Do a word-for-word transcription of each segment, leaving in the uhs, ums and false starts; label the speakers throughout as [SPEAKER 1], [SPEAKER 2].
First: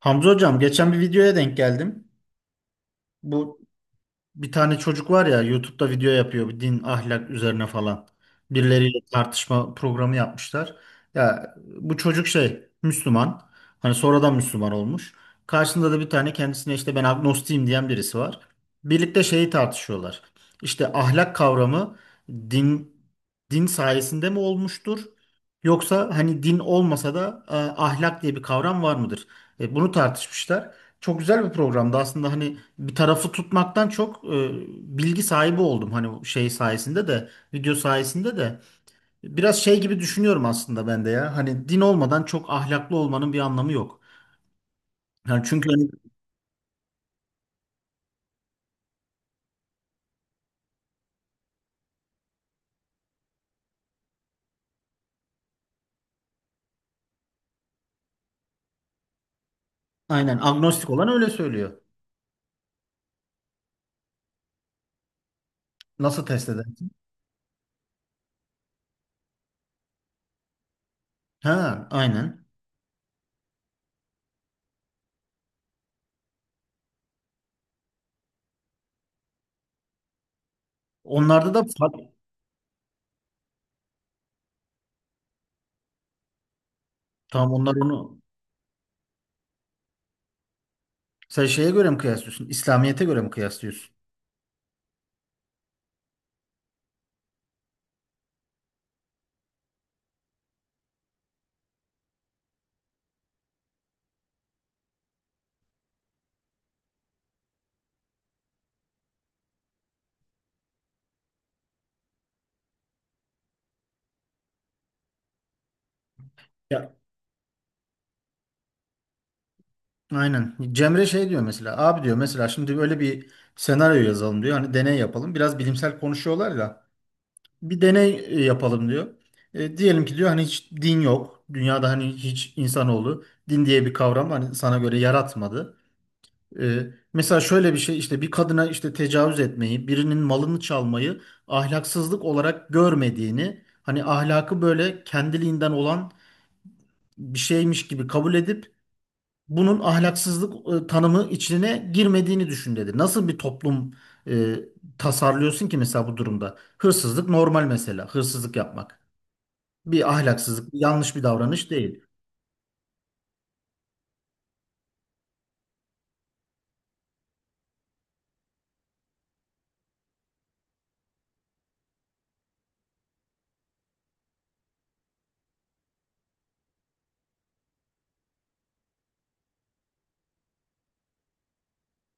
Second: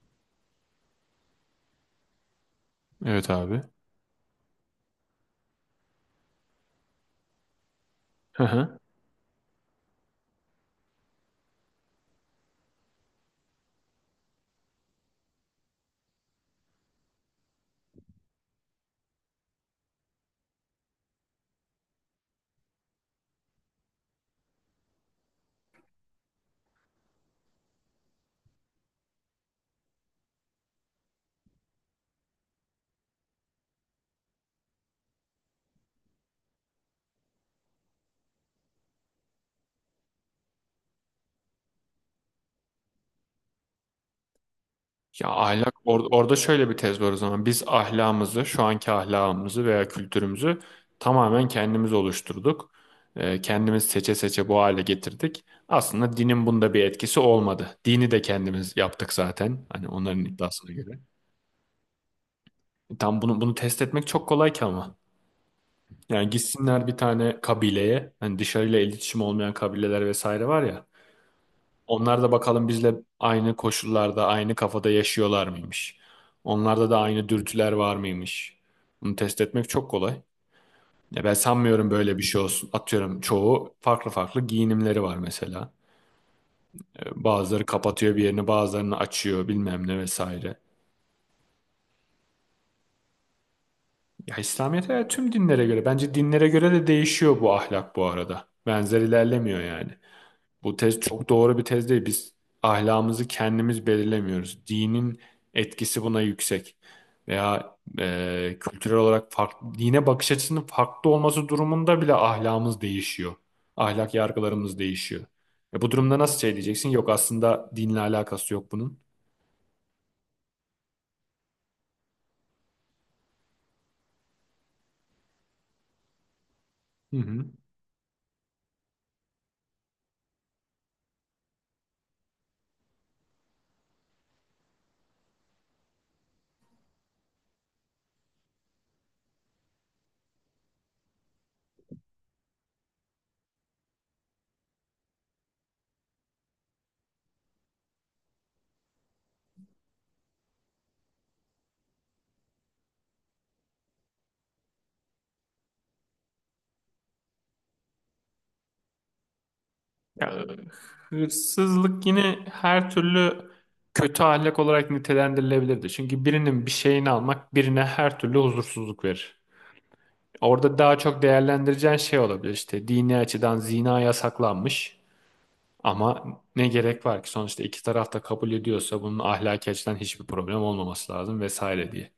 [SPEAKER 1] Hamza hocam geçen bir videoya denk geldim.
[SPEAKER 2] Evet
[SPEAKER 1] Bu
[SPEAKER 2] abi.
[SPEAKER 1] bir tane çocuk var ya YouTube'da video yapıyor bir din ahlak üzerine falan.
[SPEAKER 2] Hı hı.
[SPEAKER 1] Birileriyle tartışma programı yapmışlar. Ya bu çocuk şey Müslüman. Hani sonradan Müslüman olmuş. Karşısında da bir tane kendisine işte ben agnostiyim diyen birisi var. Birlikte şeyi tartışıyorlar. İşte ahlak kavramı din din sayesinde mi olmuştur? Yoksa hani din olmasa da e, ahlak diye bir kavram var mıdır? E, bunu tartışmışlar. Çok güzel bir programdı aslında hani bir tarafı tutmaktan çok e, bilgi sahibi oldum hani şey sayesinde de video sayesinde de biraz şey gibi düşünüyorum aslında ben de ya hani din olmadan çok ahlaklı olmanın bir anlamı yok.
[SPEAKER 2] Ya
[SPEAKER 1] Yani çünkü
[SPEAKER 2] ahlak
[SPEAKER 1] hani
[SPEAKER 2] or- orada şöyle bir tez var o zaman. Biz ahlakımızı, şu anki ahlakımızı veya kültürümüzü tamamen kendimiz oluşturduk. Ee, kendimiz seçe seçe bu hale getirdik. Aslında dinin bunda bir etkisi olmadı. Dini de kendimiz yaptık zaten. Hani onların
[SPEAKER 1] aynen
[SPEAKER 2] iddiasına
[SPEAKER 1] agnostik
[SPEAKER 2] göre.
[SPEAKER 1] olan öyle söylüyor.
[SPEAKER 2] E, Tam bunu bunu test etmek çok kolay ki ama.
[SPEAKER 1] Nasıl
[SPEAKER 2] Yani
[SPEAKER 1] test
[SPEAKER 2] gitsinler
[SPEAKER 1] edersin?
[SPEAKER 2] bir tane kabileye, hani dışarıyla iletişim olmayan kabileler vesaire var ya.
[SPEAKER 1] Ha,
[SPEAKER 2] Onlar da
[SPEAKER 1] aynen.
[SPEAKER 2] bakalım bizle aynı koşullarda, aynı kafada yaşıyorlar mıymış? Onlarda da aynı dürtüler var mıymış? Bunu test etmek çok kolay. Ya ben
[SPEAKER 1] Onlarda da
[SPEAKER 2] sanmıyorum
[SPEAKER 1] fa-
[SPEAKER 2] böyle bir şey olsun. Atıyorum çoğu farklı farklı giyinimleri var mesela. Ee,
[SPEAKER 1] tamam
[SPEAKER 2] Bazıları
[SPEAKER 1] onlar
[SPEAKER 2] kapatıyor
[SPEAKER 1] onu
[SPEAKER 2] bir yerini, bazılarını açıyor bilmem ne vesaire.
[SPEAKER 1] sen şeye göre mi kıyaslıyorsun? İslamiyet'e göre mi kıyaslıyorsun?
[SPEAKER 2] Ya İslamiyet'e tüm dinlere göre, bence dinlere göre de değişiyor bu ahlak bu arada. Benzer ilerlemiyor yani. Bu tez çok doğru bir tez değil. Biz ahlakımızı kendimiz belirlemiyoruz. Dinin etkisi buna yüksek. Veya e, kültürel olarak farklı, dine bakış açısının farklı olması durumunda bile ahlakımız değişiyor. Ahlak yargılarımız değişiyor. E, bu durumda nasıl şey diyeceksin?
[SPEAKER 1] Ya,
[SPEAKER 2] Yok aslında dinle alakası yok bunun.
[SPEAKER 1] aynen. Cemre şey diyor mesela abi diyor mesela şimdi böyle bir senaryo yazalım diyor. Hani deney yapalım. Biraz bilimsel konuşuyorlar ya.
[SPEAKER 2] Hı hı.
[SPEAKER 1] Bir deney e, yapalım diyor. E, diyelim ki diyor hani hiç din yok. Dünyada hani hiç insanoğlu din diye bir kavram hani sana göre yaratmadı. E, Mesela şöyle bir şey işte bir kadına işte tecavüz etmeyi, birinin malını çalmayı ahlaksızlık olarak görmediğini, hani ahlakı böyle kendiliğinden olan bir şeymiş gibi kabul edip bunun ahlaksızlık e, tanımı içine girmediğini düşün dedi. Nasıl bir toplum e, tasarlıyorsun ki mesela bu durumda? Hırsızlık normal mesela, hırsızlık yapmak bir
[SPEAKER 2] Ya,
[SPEAKER 1] ahlaksızlık, bir yanlış bir davranış değil.
[SPEAKER 2] hırsızlık yine her türlü kötü ahlak olarak nitelendirilebilirdi. Çünkü birinin bir şeyini almak birine her türlü huzursuzluk verir. Orada daha çok değerlendireceğin şey olabilir işte dini açıdan zina yasaklanmış ama ne gerek var ki sonuçta iki taraf da kabul ediyorsa bunun ahlaki açıdan hiçbir problem olmaması lazım vesaire diye.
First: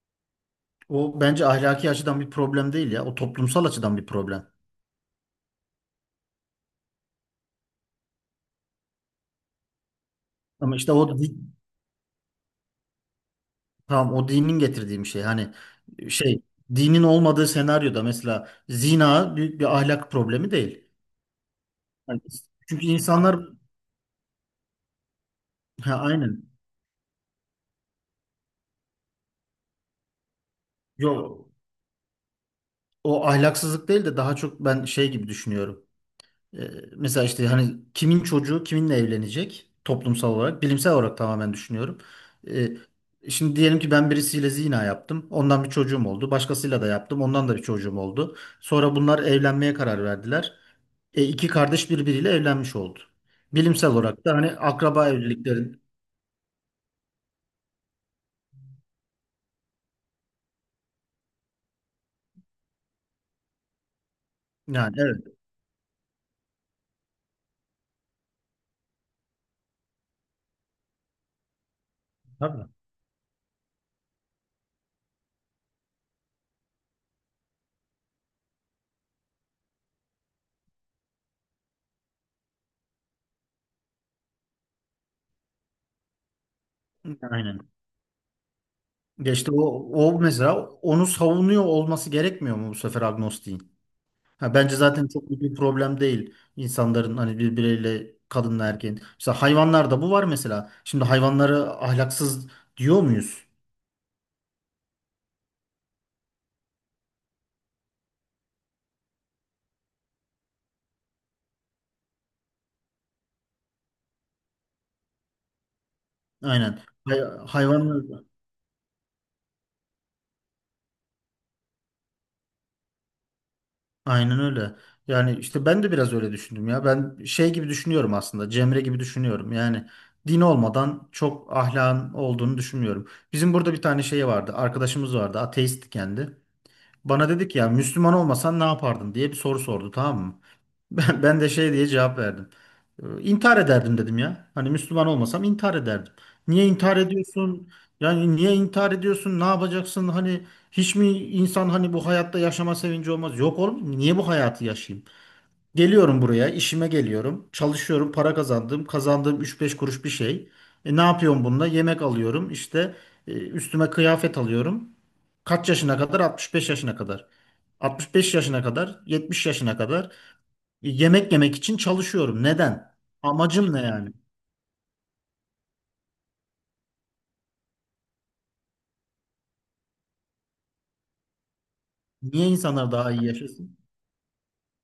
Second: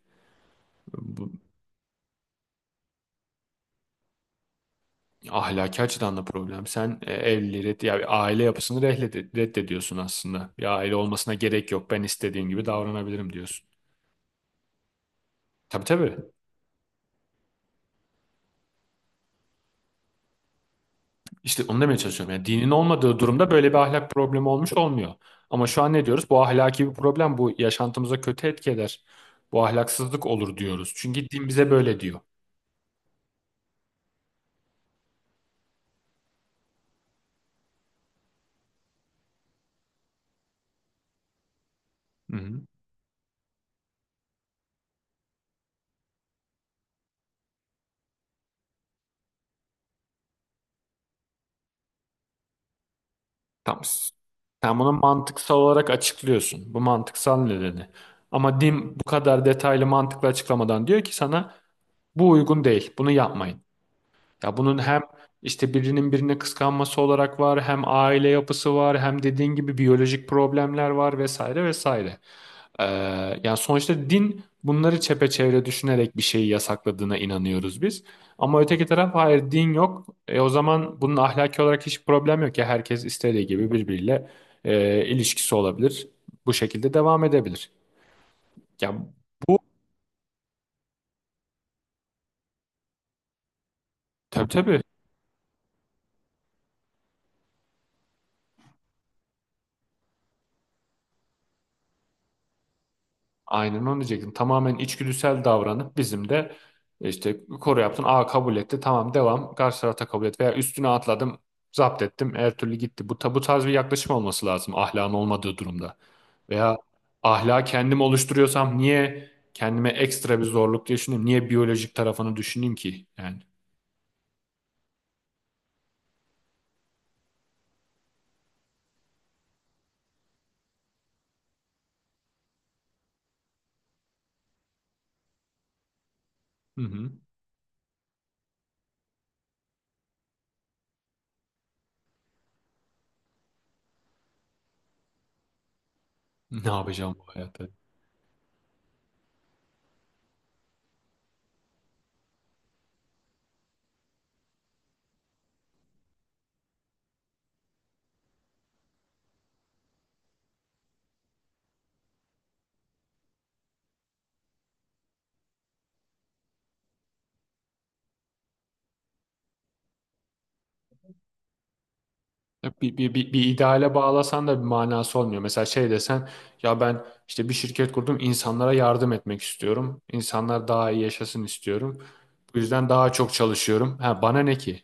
[SPEAKER 1] O
[SPEAKER 2] Bu
[SPEAKER 1] bence ahlaki açıdan bir problem değil ya. O toplumsal açıdan bir problem.
[SPEAKER 2] ahlaki açıdan da problem. Sen e, evliliği red- ya bir aile yapısını rehled- reddediyorsun aslında. Bir
[SPEAKER 1] Ama işte
[SPEAKER 2] aile
[SPEAKER 1] o
[SPEAKER 2] olmasına
[SPEAKER 1] di-
[SPEAKER 2] gerek yok. Ben istediğim gibi davranabilirim diyorsun.
[SPEAKER 1] tamam o dinin getirdiği bir şey. Hani
[SPEAKER 2] Tabii tabii.
[SPEAKER 1] şey dinin olmadığı senaryoda mesela zina büyük bir ahlak problemi değil.
[SPEAKER 2] İşte onu demeye
[SPEAKER 1] Hani
[SPEAKER 2] çalışıyorum. Yani dinin
[SPEAKER 1] çünkü
[SPEAKER 2] olmadığı
[SPEAKER 1] insanlar
[SPEAKER 2] durumda böyle bir ahlak problemi olmuş olmuyor. Ama şu an
[SPEAKER 1] ha,
[SPEAKER 2] ne diyoruz? Bu
[SPEAKER 1] aynen.
[SPEAKER 2] ahlaki bir problem. Bu yaşantımıza kötü etki eder. Bu ahlaksızlık olur diyoruz. Çünkü din
[SPEAKER 1] Yo,
[SPEAKER 2] bize böyle diyor.
[SPEAKER 1] o ahlaksızlık değil de daha çok ben şey gibi düşünüyorum. E, Mesela işte hani kimin çocuğu kiminle evlenecek toplumsal olarak, bilimsel olarak tamamen düşünüyorum.
[SPEAKER 2] Hı hı.
[SPEAKER 1] E, Şimdi diyelim ki ben birisiyle zina yaptım. Ondan bir çocuğum oldu. Başkasıyla da yaptım. Ondan da bir çocuğum oldu. Sonra bunlar evlenmeye karar verdiler. E, iki kardeş birbiriyle evlenmiş oldu.
[SPEAKER 2] Tamam.
[SPEAKER 1] Bilimsel olarak da hani
[SPEAKER 2] Sen bunu
[SPEAKER 1] akraba
[SPEAKER 2] mantıksal
[SPEAKER 1] evliliklerin
[SPEAKER 2] olarak açıklıyorsun. Bu mantıksal nedeni. Ama din bu kadar detaylı mantıklı açıklamadan diyor ki sana bu uygun değil. Bunu yapmayın. Ya bunun
[SPEAKER 1] yani
[SPEAKER 2] hem
[SPEAKER 1] evet.
[SPEAKER 2] işte birinin birine kıskanması olarak var, hem aile yapısı var, hem dediğin gibi biyolojik problemler var vesaire vesaire.
[SPEAKER 1] Tabii.
[SPEAKER 2] Ee, yani sonuçta din bunları çepeçevre düşünerek bir şeyi yasakladığına inanıyoruz biz. Ama öteki taraf hayır din yok. E, o zaman bunun ahlaki olarak hiç problem yok ya herkes istediği gibi birbiriyle e, ilişkisi olabilir. Bu şekilde devam
[SPEAKER 1] Aynen.
[SPEAKER 2] edebilir. Ya
[SPEAKER 1] Geçti
[SPEAKER 2] bu
[SPEAKER 1] o, o mesela onu savunuyor olması gerekmiyor mu bu sefer agnostiğin?
[SPEAKER 2] tabii
[SPEAKER 1] Ha, bence
[SPEAKER 2] tabii
[SPEAKER 1] zaten çok büyük bir problem değil insanların hani birbiriyle kadınla erkeğin. Mesela hayvanlarda bu var mesela. Şimdi hayvanları ahlaksız diyor muyuz?
[SPEAKER 2] aynen onu diyecektim. Tamamen içgüdüsel davranıp bizim de işte koru yaptın. Aa kabul etti tamam devam. Karşı tarafta kabul et veya üstüne atladım zapt ettim her türlü gitti. Bu, ta- bu tarz bir yaklaşım olması lazım ahlakın olmadığı durumda. Veya
[SPEAKER 1] Aynen. Hay
[SPEAKER 2] ahlak kendim
[SPEAKER 1] hayvanlar
[SPEAKER 2] oluşturuyorsam niye kendime ekstra bir zorluk diye düşüneyim? Niye biyolojik tarafını düşüneyim ki? Yani
[SPEAKER 1] aynen öyle. Yani işte ben de biraz öyle düşündüm ya. Ben şey gibi düşünüyorum aslında. Cemre gibi düşünüyorum. Yani din olmadan çok ahlakın olduğunu düşünmüyorum. Bizim burada bir tane şey vardı. Arkadaşımız vardı, ateist kendi.
[SPEAKER 2] hı hı.
[SPEAKER 1] Bana dedi ki ya Müslüman olmasan ne yapardın diye bir soru sordu, tamam mı? Ben, ben de şey diye cevap verdim. Ee, İntihar ederdim dedim ya. Hani Müslüman olmasam intihar ederdim. Niye
[SPEAKER 2] Ne
[SPEAKER 1] intihar
[SPEAKER 2] yapacağım bu hayatta?
[SPEAKER 1] ediyorsun? Yani niye intihar ediyorsun? Ne yapacaksın? Hani hiç mi insan hani bu hayatta yaşama sevinci olmaz? Yok oğlum niye bu hayatı yaşayayım? Geliyorum buraya, işime geliyorum. Çalışıyorum, para kazandım. Kazandığım üç beş kuruş bir şey. E, ne yapıyorum bununla? Yemek alıyorum. İşte e, üstüme kıyafet alıyorum. Kaç yaşına kadar? altmış beş yaşına kadar. altmış beş yaşına kadar, yetmiş yaşına kadar. Yemek yemek için çalışıyorum.
[SPEAKER 2] Ya
[SPEAKER 1] Neden?
[SPEAKER 2] Bir, bir, bir, bir
[SPEAKER 1] Amacım ne
[SPEAKER 2] ideale
[SPEAKER 1] yani?
[SPEAKER 2] bağlasan da bir manası olmuyor. Mesela şey desen ya ben işte bir şirket kurdum insanlara yardım etmek istiyorum. İnsanlar daha iyi yaşasın istiyorum.
[SPEAKER 1] Niye
[SPEAKER 2] Bu yüzden
[SPEAKER 1] insanlar
[SPEAKER 2] daha
[SPEAKER 1] daha iyi
[SPEAKER 2] çok
[SPEAKER 1] yaşasın?
[SPEAKER 2] çalışıyorum. Ha, bana ne ki?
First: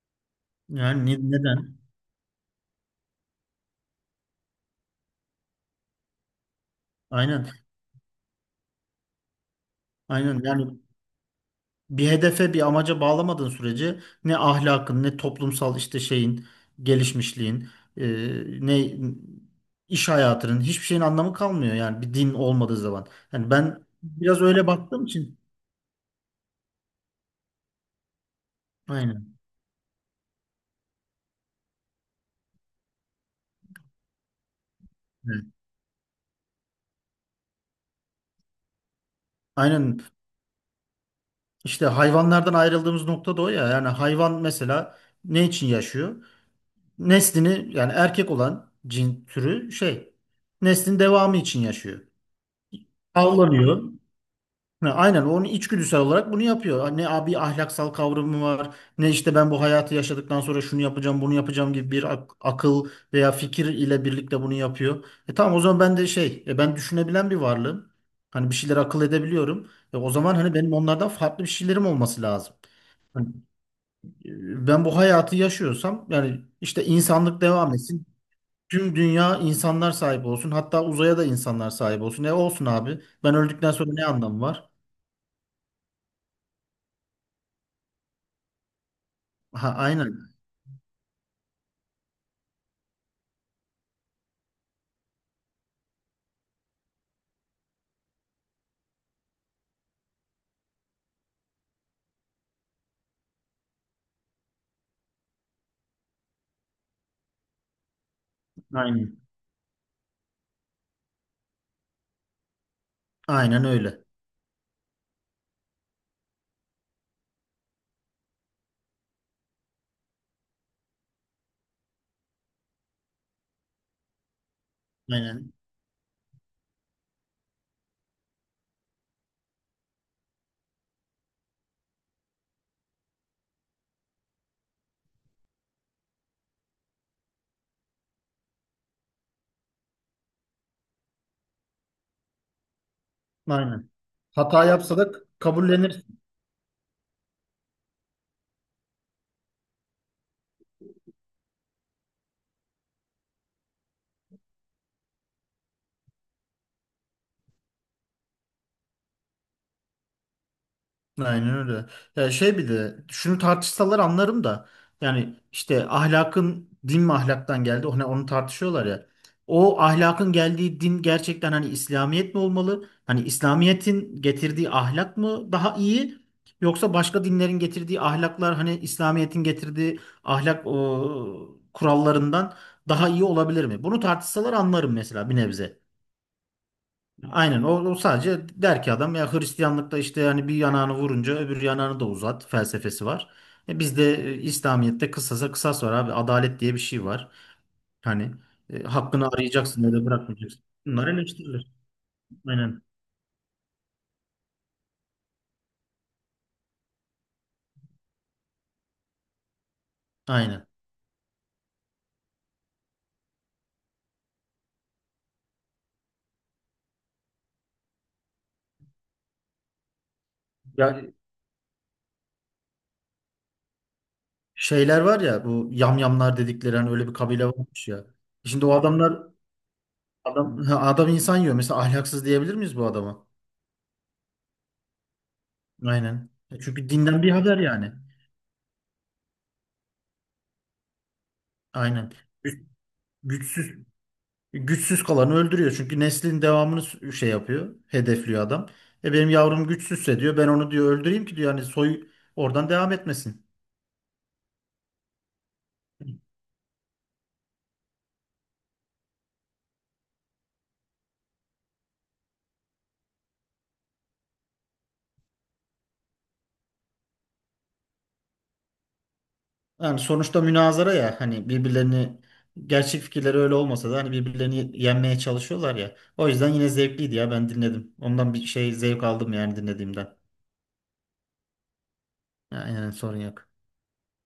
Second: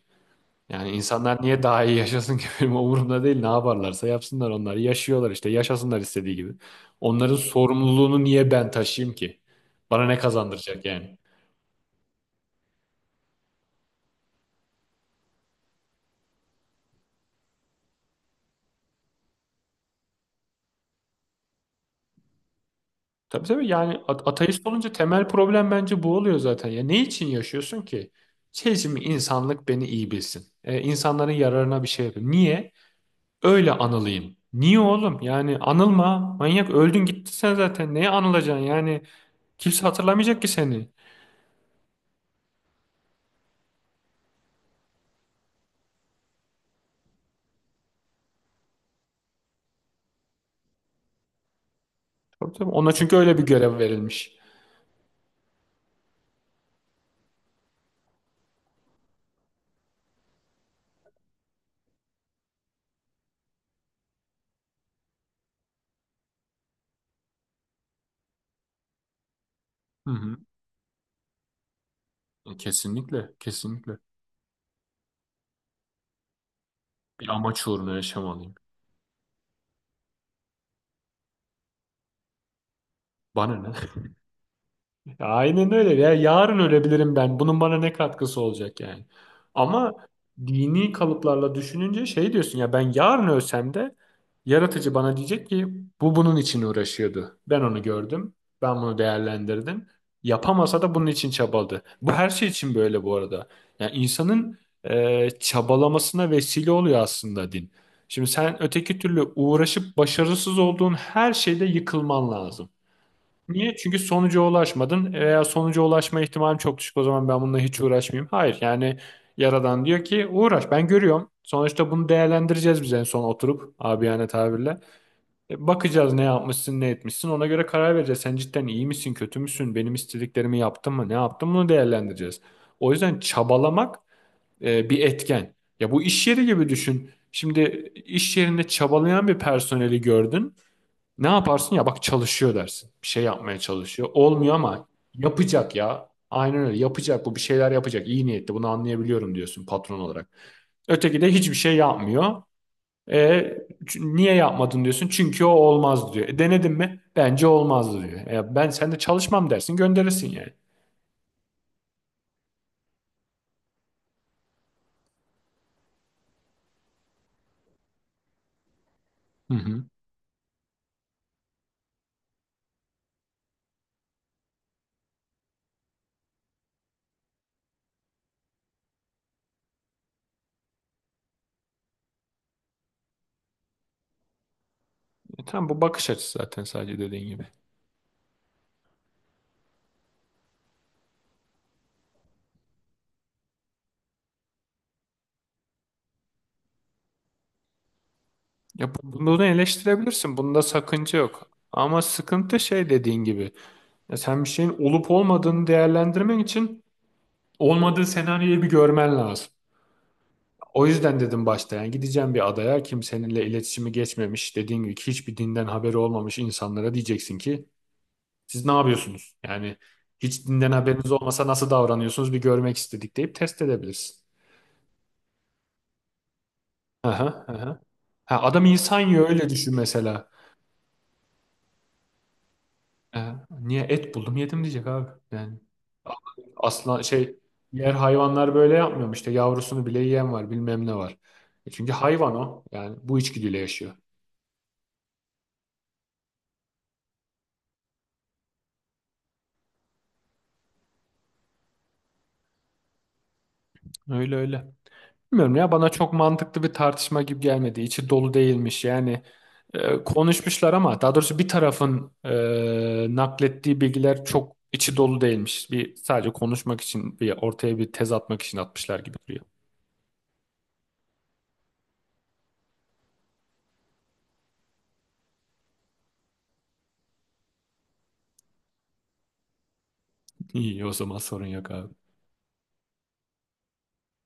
[SPEAKER 2] Yani
[SPEAKER 1] Yani ne-
[SPEAKER 2] insanlar niye
[SPEAKER 1] neden?
[SPEAKER 2] daha iyi yaşasın ki benim umurumda değil. Ne yaparlarsa yapsınlar onlar. Yaşıyorlar işte. Yaşasınlar istediği gibi. Onların
[SPEAKER 1] Aynen.
[SPEAKER 2] sorumluluğunu niye ben taşıyayım ki? Bana ne
[SPEAKER 1] Aynen. Yani
[SPEAKER 2] kazandıracak yani?
[SPEAKER 1] bir hedefe, bir amaca bağlamadığın sürece ne ahlakın, ne toplumsal işte şeyin, gelişmişliğin, e, ne iş hayatının hiçbir şeyin anlamı kalmıyor yani bir din olmadığı zaman.
[SPEAKER 2] Tabii
[SPEAKER 1] Yani
[SPEAKER 2] tabii
[SPEAKER 1] ben
[SPEAKER 2] yani at-
[SPEAKER 1] biraz
[SPEAKER 2] ateist
[SPEAKER 1] öyle
[SPEAKER 2] olunca
[SPEAKER 1] baktığım
[SPEAKER 2] temel
[SPEAKER 1] için.
[SPEAKER 2] problem bence bu oluyor zaten. Ya ne için yaşıyorsun ki? Şey için mi
[SPEAKER 1] Aynen.
[SPEAKER 2] insanlık beni iyi bilsin. E, insanların yararına bir şey yapayım. Niye? Öyle anılayım. Niye oğlum?
[SPEAKER 1] Evet.
[SPEAKER 2] Yani anılma. Manyak öldün gittin sen zaten. Neye anılacaksın? Yani kimse
[SPEAKER 1] Aynen.
[SPEAKER 2] hatırlamayacak ki seni.
[SPEAKER 1] İşte hayvanlardan ayrıldığımız nokta da o ya. Yani hayvan mesela ne için yaşıyor? Neslini yani erkek olan cin türü şey neslin devamı için yaşıyor.
[SPEAKER 2] Tabii tabii. Ona çünkü öyle bir görev
[SPEAKER 1] Avlanıyor.
[SPEAKER 2] verilmiş.
[SPEAKER 1] Ha, aynen onun içgüdüsel olarak bunu yapıyor. Ne abi ahlaksal kavramı var, ne işte ben bu hayatı yaşadıktan sonra şunu yapacağım, bunu yapacağım gibi bir ak- akıl veya fikir ile birlikte bunu yapıyor. E tamam o zaman ben de şey, e, ben düşünebilen bir varlığım. Hani bir şeyler akıl edebiliyorum. E, o
[SPEAKER 2] Hı
[SPEAKER 1] zaman
[SPEAKER 2] hı.
[SPEAKER 1] hani benim onlardan farklı bir şeylerim olması lazım.
[SPEAKER 2] E,
[SPEAKER 1] Hani,
[SPEAKER 2] kesinlikle, kesinlikle.
[SPEAKER 1] e, ben bu hayatı yaşıyorsam yani işte
[SPEAKER 2] Bir
[SPEAKER 1] insanlık
[SPEAKER 2] amaç
[SPEAKER 1] devam
[SPEAKER 2] uğruna
[SPEAKER 1] etsin.
[SPEAKER 2] yaşamalıyım.
[SPEAKER 1] Tüm dünya insanlar sahip olsun. Hatta uzaya da insanlar sahip olsun. E olsun abi. Ben
[SPEAKER 2] Bana
[SPEAKER 1] öldükten
[SPEAKER 2] ne?
[SPEAKER 1] sonra ne anlamı var?
[SPEAKER 2] Aynen öyle. Ya yarın ölebilirim ben. Bunun bana ne katkısı olacak yani?
[SPEAKER 1] Ha,
[SPEAKER 2] Ama
[SPEAKER 1] aynen.
[SPEAKER 2] dini kalıplarla düşününce şey diyorsun ya ben yarın ölsem de yaratıcı bana diyecek ki bu bunun için uğraşıyordu. Ben onu gördüm. Ben bunu değerlendirdim. Yapamasa da bunun için çabaladı. Bu her şey için böyle bu arada. Yani insanın e, çabalamasına vesile oluyor aslında din. Şimdi sen öteki türlü
[SPEAKER 1] Aynen.
[SPEAKER 2] uğraşıp başarısız olduğun her şeyde yıkılman lazım.
[SPEAKER 1] Aynen
[SPEAKER 2] Niye? Çünkü
[SPEAKER 1] öyle.
[SPEAKER 2] sonuca ulaşmadın. Veya sonuca ulaşma ihtimalim çok düşük. O zaman ben bununla hiç uğraşmayayım. Hayır yani Yaradan diyor ki uğraş ben görüyorum. Sonuçta bunu değerlendireceğiz biz en son oturup abiyane tabirle.
[SPEAKER 1] Aynen.
[SPEAKER 2] E, bakacağız ne yapmışsın ne etmişsin ona göre karar vereceğiz. Sen cidden iyi misin kötü müsün benim istediklerimi yaptın mı ne yaptın bunu değerlendireceğiz. O yüzden çabalamak e, bir etken. Ya bu iş yeri gibi düşün. Şimdi iş yerinde çabalayan bir personeli gördün. Ne yaparsın ya bak çalışıyor dersin. Bir şey yapmaya
[SPEAKER 1] Aynen.
[SPEAKER 2] çalışıyor. Olmuyor
[SPEAKER 1] Hata
[SPEAKER 2] ama
[SPEAKER 1] yapsa da
[SPEAKER 2] yapacak
[SPEAKER 1] kabullenir.
[SPEAKER 2] ya. Aynen öyle yapacak bu bir şeyler yapacak. İyi niyetli bunu anlayabiliyorum diyorsun patron olarak. Öteki de hiçbir şey yapmıyor. E, ç- niye yapmadın diyorsun? Çünkü o olmaz diyor. E, denedin mi? Bence olmazdı diyor. E, ben sen de çalışmam dersin gönderirsin yani.
[SPEAKER 1] Aynen öyle. Ya şey bir de şunu tartışsalar anlarım da yani işte ahlakın din mi ahlaktan geldi hani onu tartışıyorlar ya.
[SPEAKER 2] Hı
[SPEAKER 1] O
[SPEAKER 2] hı.
[SPEAKER 1] ahlakın geldiği din gerçekten hani İslamiyet mi olmalı? Hani İslamiyet'in getirdiği ahlak mı daha iyi? Yoksa başka dinlerin getirdiği ahlaklar hani İslamiyet'in getirdiği ahlak o, kurallarından daha iyi olabilir mi? Bunu tartışsalar anlarım mesela bir
[SPEAKER 2] E, tamam
[SPEAKER 1] nebze.
[SPEAKER 2] bu bakış açısı zaten sadece dediğin gibi.
[SPEAKER 1] Aynen o, o sadece der ki adam ya Hristiyanlıkta işte hani bir yanağını vurunca öbür yanağını da uzat felsefesi var. E bizde e, İslamiyet'te kısasa kısas var abi, adalet diye bir şey var. Hani e,
[SPEAKER 2] Ya bu-
[SPEAKER 1] hakkını
[SPEAKER 2] Bunu
[SPEAKER 1] arayacaksın, öyle
[SPEAKER 2] eleştirebilirsin. Bunda
[SPEAKER 1] bırakmayacaksın. Bunlar
[SPEAKER 2] sakınca yok.
[SPEAKER 1] eleştirilir.
[SPEAKER 2] Ama sıkıntı
[SPEAKER 1] Aynen.
[SPEAKER 2] şey dediğin gibi. Ya sen bir şeyin olup olmadığını değerlendirmen için olmadığı senaryoyu bir görmen lazım.
[SPEAKER 1] Aynen.
[SPEAKER 2] O yüzden dedim başta yani gideceğim bir adaya kimseninle iletişimi geçmemiş dediğin gibi hiçbir dinden haberi olmamış insanlara diyeceksin ki siz ne yapıyorsunuz? Yani hiç dinden
[SPEAKER 1] Ya
[SPEAKER 2] haberiniz olmasa nasıl davranıyorsunuz bir görmek istedik deyip test edebilirsin.
[SPEAKER 1] şeyler var ya bu yamyamlar dedikleri hani öyle bir
[SPEAKER 2] Aha,
[SPEAKER 1] kabile
[SPEAKER 2] aha.
[SPEAKER 1] varmış ya.
[SPEAKER 2] Ha, adam
[SPEAKER 1] Şimdi o
[SPEAKER 2] insan
[SPEAKER 1] adamlar
[SPEAKER 2] yiyor öyle düşün mesela.
[SPEAKER 1] adam ha, adam insan yiyor. Mesela ahlaksız diyebilir miyiz bu adama?
[SPEAKER 2] Ha, niye et buldum yedim diyecek abi. Yani
[SPEAKER 1] Aynen. E, Çünkü
[SPEAKER 2] aslan
[SPEAKER 1] dinden bir
[SPEAKER 2] şey
[SPEAKER 1] haber yani.
[SPEAKER 2] diğer hayvanlar böyle yapmıyor mu? İşte yavrusunu bile yiyen var bilmem ne var. E çünkü
[SPEAKER 1] Aynen.
[SPEAKER 2] hayvan
[SPEAKER 1] Güç-
[SPEAKER 2] o yani bu içgüdüyle
[SPEAKER 1] Güçsüz
[SPEAKER 2] yaşıyor.
[SPEAKER 1] Güçsüz kalanı öldürüyor. Çünkü neslin devamını s- şey yapıyor. Hedefliyor adam. E benim yavrum güçsüzse diyor ben onu diyor öldüreyim ki diyor hani soy oradan devam etmesin.
[SPEAKER 2] Öyle öyle. Bilmiyorum ya bana çok mantıklı bir tartışma gibi gelmedi. İçi dolu değilmiş. Yani e, konuşmuşlar ama daha doğrusu bir tarafın e, naklettiği bilgiler çok içi dolu değilmiş. Bir sadece konuşmak için bir ortaya bir tez atmak için atmışlar gibi duruyor.
[SPEAKER 1] Yani sonuçta münazara ya hani birbirlerini gerçek fikirleri öyle olmasa da hani birbirlerini yenmeye çalışıyorlar ya. O yüzden yine zevkliydi ya ben dinledim. Ondan bir şey zevk aldım yani dinlediğimden.
[SPEAKER 2] İyi o zaman sorun yok abi.
[SPEAKER 1] Yani sorun yok.